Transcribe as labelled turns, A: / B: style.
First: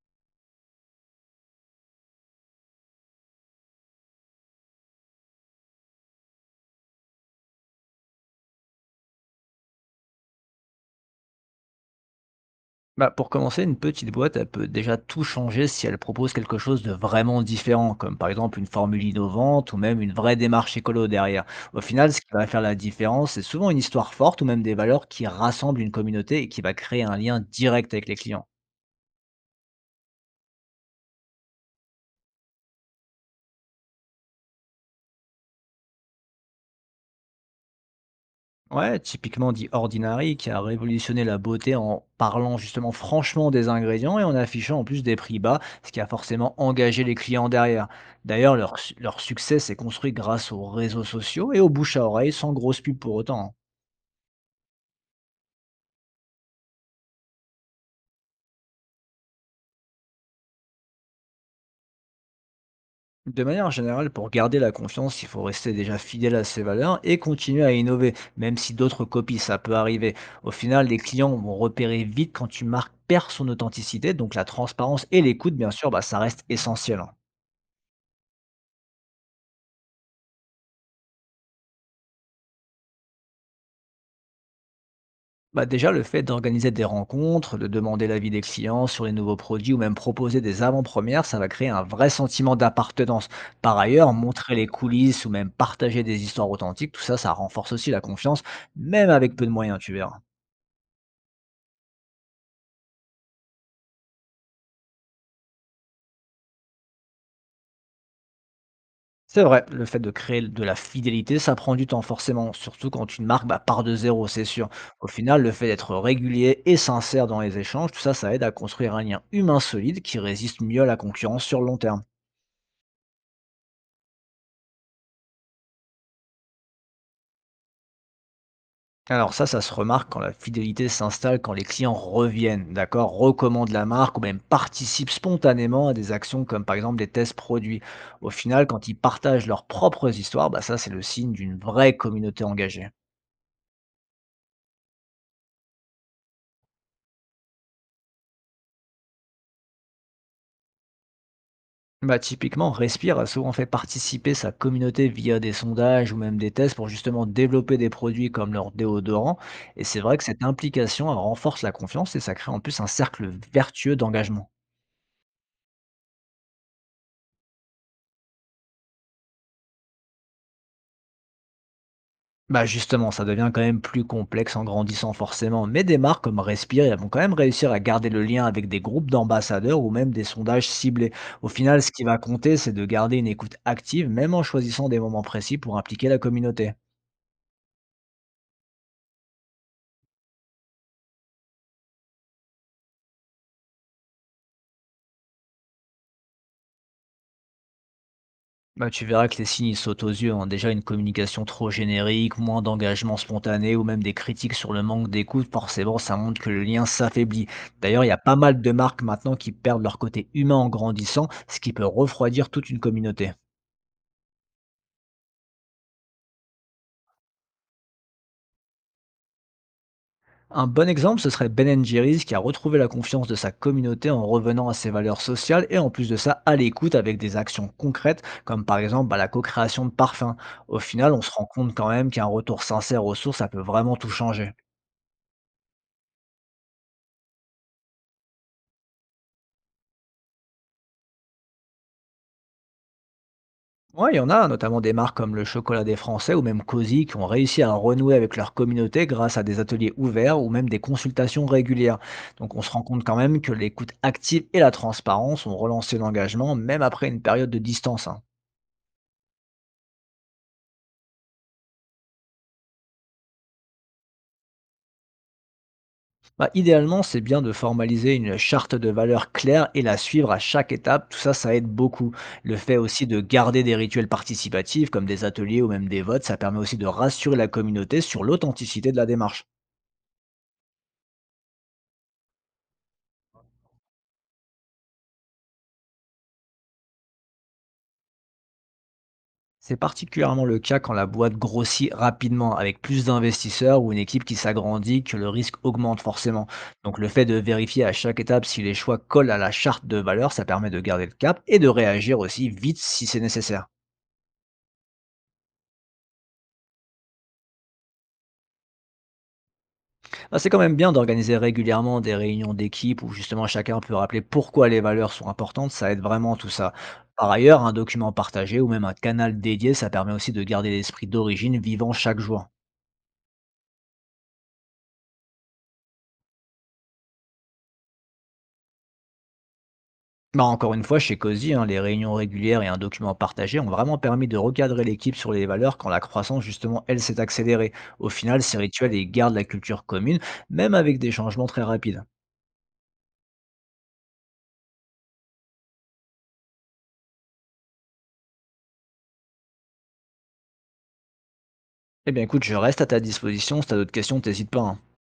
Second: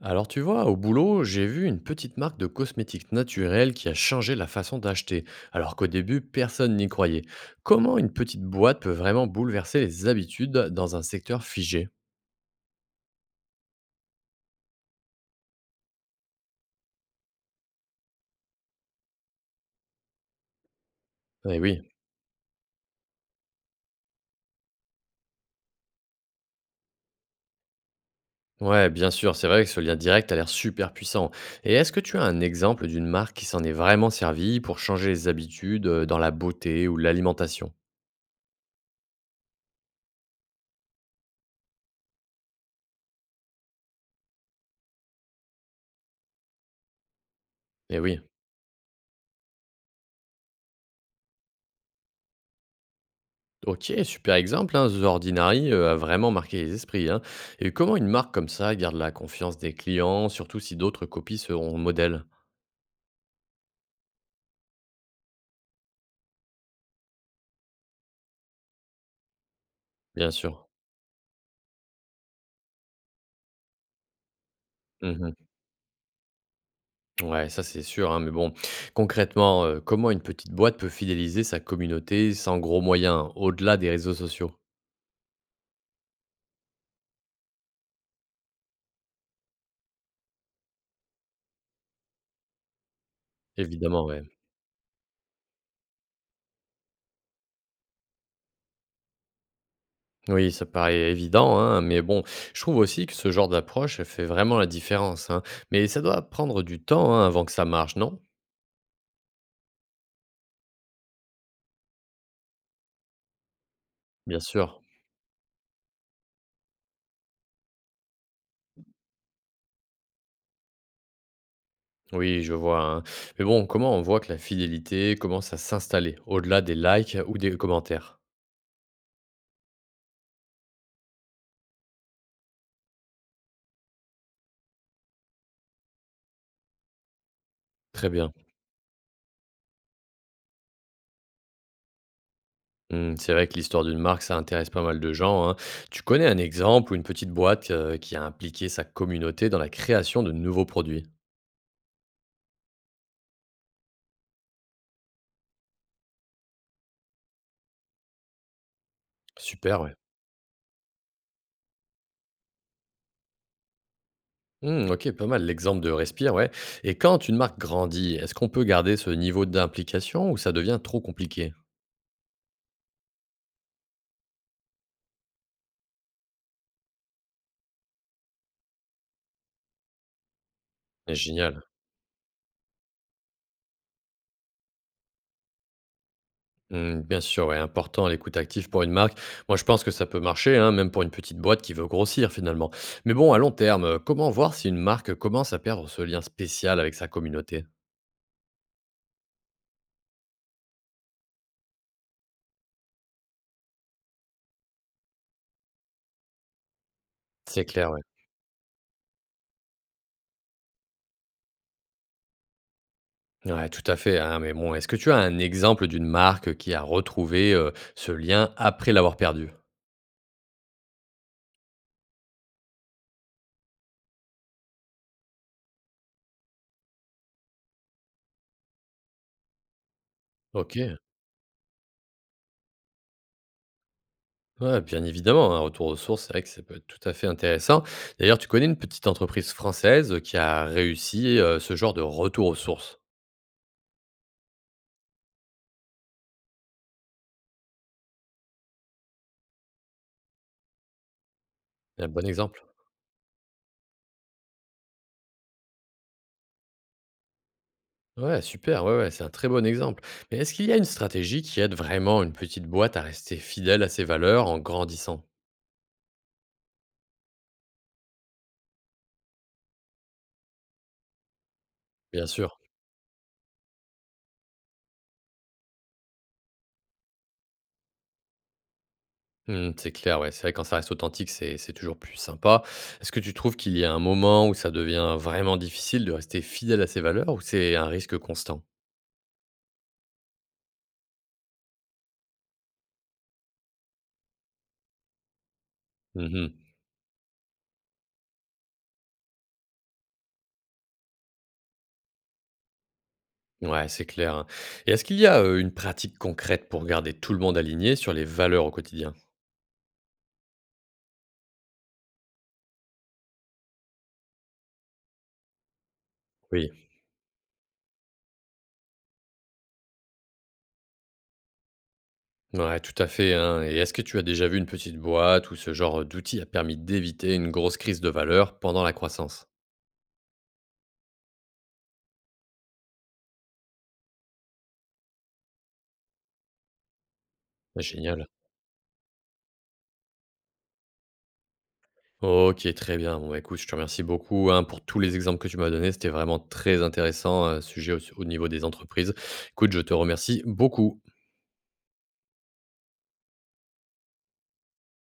A: Alors tu vois, au boulot, j'ai vu une petite marque de cosmétiques naturels qui a changé la façon d'acheter, alors qu'au début, personne n'y croyait. Comment une petite boîte peut vraiment bouleverser les habitudes dans un secteur figé?
B: Bah, pour commencer, une petite boîte, elle peut déjà tout changer si elle propose quelque chose de vraiment différent, comme par exemple une formule innovante ou même une vraie démarche écolo derrière.
A: Eh
B: Au
A: oui.
B: final, ce qui va faire la différence, c'est souvent une histoire forte ou même des valeurs qui rassemblent une communauté et qui va créer un lien direct avec les clients.
A: Ouais, bien sûr, c'est vrai que ce lien direct a l'air super puissant. Et est-ce que tu as un exemple d'une marque qui s'en est vraiment servie pour changer les habitudes dans la beauté ou l'alimentation?
B: Ouais, typiquement dit Ordinary, qui a révolutionné la beauté en parlant justement franchement des ingrédients et en affichant en plus des prix bas, ce qui a forcément engagé les clients derrière.
A: Eh oui.
B: D'ailleurs, leur succès s'est construit grâce aux réseaux sociaux et aux bouche à oreille, sans grosse pub pour autant, hein.
A: OK, super exemple, hein, The Ordinary a vraiment marqué les esprits, hein. Et comment une marque comme ça garde la confiance des clients, surtout si d'autres copies seront modèles,
B: De manière générale, pour garder la confiance, il faut rester déjà fidèle à ses valeurs et continuer à innover, même si d'autres copient, ça peut arriver.
A: bien
B: Au
A: sûr.
B: final, les clients vont repérer vite quand une marque perd son authenticité, donc la transparence et
A: Mhm.
B: l'écoute, bien sûr, bah, ça reste essentiel, hein.
A: Ouais, ça c'est sûr, hein, mais bon, concrètement, comment une petite boîte peut fidéliser sa communauté sans gros moyens, hein, au-delà des réseaux sociaux?
B: Bah déjà, le fait d'organiser des rencontres, de demander l'avis des clients sur les nouveaux produits ou même proposer des avant-premières, ça va créer un vrai sentiment d'appartenance. Par
A: Évidemment,
B: ailleurs,
A: ouais.
B: montrer les coulisses ou même partager des histoires authentiques, tout ça, ça renforce aussi la confiance, même avec peu de moyens, tu verras.
A: Oui, ça paraît évident, hein, mais bon, je trouve aussi que ce genre d'approche elle fait vraiment la différence, hein. Mais ça doit prendre du temps, hein, avant que ça marche, non?
B: C'est vrai, le fait de créer de la fidélité, ça prend du temps forcément, surtout quand une marque bah, part de zéro,
A: Bien
B: c'est sûr.
A: sûr.
B: Au final, le fait d'être régulier et sincère dans les échanges, tout ça, ça aide à construire un lien humain solide qui résiste mieux à la concurrence sur le long terme.
A: Oui, je vois, hein. Mais bon, comment on voit que la fidélité commence à s'installer au-delà des likes ou des commentaires?
B: Alors ça se remarque quand la fidélité s'installe, quand les clients reviennent, d'accord, recommandent la marque ou même participent spontanément à des actions comme par exemple des tests produits.
A: Très
B: Au
A: bien.
B: final, quand ils partagent leurs propres histoires, bah ça c'est le signe d'une vraie communauté engagée.
A: Hmm, c'est vrai que l'histoire d'une marque, ça intéresse pas mal de gens, hein. Tu connais un exemple ou une petite boîte, qui a impliqué sa communauté dans la création de nouveaux produits?
B: Bah typiquement, Respire a souvent fait participer sa communauté via des sondages ou même des tests pour justement développer des produits comme leur déodorant.
A: Super,
B: Et
A: ouais.
B: c'est vrai que cette implication elle renforce la confiance et ça crée en plus un cercle vertueux d'engagement.
A: Hmm, ok, pas mal l'exemple de Respire, ouais. Et quand une marque grandit, est-ce qu'on peut garder ce niveau d'implication ou ça devient trop compliqué?
B: Bah justement, ça devient quand même plus complexe en grandissant forcément, mais des marques comme Respire elles vont quand même réussir à garder le lien avec des groupes d'ambassadeurs ou même des sondages ciblés. Au
A: Génial.
B: final, ce qui va compter, c'est de garder une écoute active, même en choisissant des moments précis pour impliquer la communauté.
A: Mmh, bien sûr, ouais, important l'écoute active pour une marque. Moi, je pense que ça peut marcher, hein, même pour une petite boîte qui veut grossir finalement. Mais bon, à long terme, comment voir si une marque commence à perdre ce lien spécial avec sa communauté?
B: Bah, tu verras que les signes ils sautent aux yeux, hein. Déjà, une communication trop générique, moins d'engagement spontané ou même des critiques sur le manque d'écoute, forcément, ça montre que le lien s'affaiblit.
A: C'est clair, ouais.
B: D'ailleurs, il y a pas mal de marques maintenant qui perdent leur côté humain en grandissant, ce qui peut refroidir toute une communauté.
A: Ouais, tout à fait, hein, mais bon, est-ce que tu as un exemple d'une marque qui a retrouvé ce lien après l'avoir perdu?
B: Un bon exemple, ce serait Ben Jerry's qui a retrouvé la confiance de sa communauté en revenant à ses valeurs sociales et en plus de ça à l'écoute avec des actions concrètes comme par exemple bah, la co-création de parfums.
A: Ok,
B: Au final, on se rend compte quand même qu'un retour sincère aux sources, ça peut vraiment tout changer.
A: ouais, bien évidemment, un retour aux sources, c'est vrai que ça peut être tout à fait intéressant. D'ailleurs, tu connais une petite entreprise française qui a réussi ce genre de retour aux sources?
B: Ouais, il y en a, notamment des marques comme le Chocolat des Français ou même Cozy qui ont réussi à renouer avec leur communauté grâce à des ateliers ouverts ou même des consultations régulières.
A: Un bon
B: Donc on
A: exemple?
B: se rend compte quand même que l'écoute active et la transparence ont relancé l'engagement même après une période de distance, hein.
A: Ouais, super, ouais, ouais, c'est un très bon exemple. Mais est-ce qu'il y a une stratégie qui aide vraiment une petite boîte à rester fidèle à ses valeurs en grandissant?
B: Bah, idéalement, c'est bien de formaliser une charte de valeurs claire et la suivre à chaque étape. Tout ça, ça aide beaucoup.
A: Bien
B: Le
A: sûr.
B: fait aussi de garder des rituels participatifs, comme des ateliers ou même des votes, ça permet aussi de rassurer la communauté sur l'authenticité de la démarche.
A: Hmm, c'est clair, ouais. C'est vrai, quand ça reste authentique, c'est toujours plus sympa. Est-ce que tu trouves qu'il y a un moment où ça devient vraiment difficile de rester fidèle à ses valeurs ou c'est un risque constant?
B: C'est particulièrement le cas quand la boîte grossit rapidement, avec plus d'investisseurs ou une équipe qui s'agrandit, que le risque augmente forcément.
A: Mhm.
B: Donc le fait de vérifier à chaque étape si les choix collent à la charte de valeurs, ça permet de garder le cap et de réagir aussi vite si c'est nécessaire.
A: Ouais, c'est clair, hein. Et est-ce qu'il y a une pratique concrète pour garder tout le monde aligné sur les valeurs au quotidien?
B: Ah, c'est quand même bien d'organiser régulièrement des réunions d'équipe où justement chacun peut rappeler pourquoi les valeurs sont importantes, ça aide vraiment tout ça.
A: Oui.
B: Par ailleurs, un document partagé ou même un canal dédié, ça permet aussi de garder l'esprit d'origine vivant chaque jour.
A: Ouais, tout à fait, hein. Et est-ce que tu as déjà vu une petite boîte où ce genre d'outil a permis d'éviter une grosse crise de valeur pendant la croissance?
B: Bah, encore une fois, chez Cozy, hein, les réunions régulières et un document partagé ont vraiment permis de recadrer l'équipe sur les valeurs quand la croissance, justement, elle s'est accélérée.
A: Ah,
B: Au
A: génial.
B: final, ces rituels, ils gardent la culture commune, même avec des changements très rapides.
A: Ok, très bien. Bon, bah, écoute, je te remercie beaucoup, hein, pour tous les exemples que tu m'as donnés. C'était vraiment très intéressant, sujet au niveau des entreprises. Écoute, je te remercie beaucoup.
B: Eh bien écoute, je reste à ta disposition, si t'as d'autres questions, t'hésites pas, hein.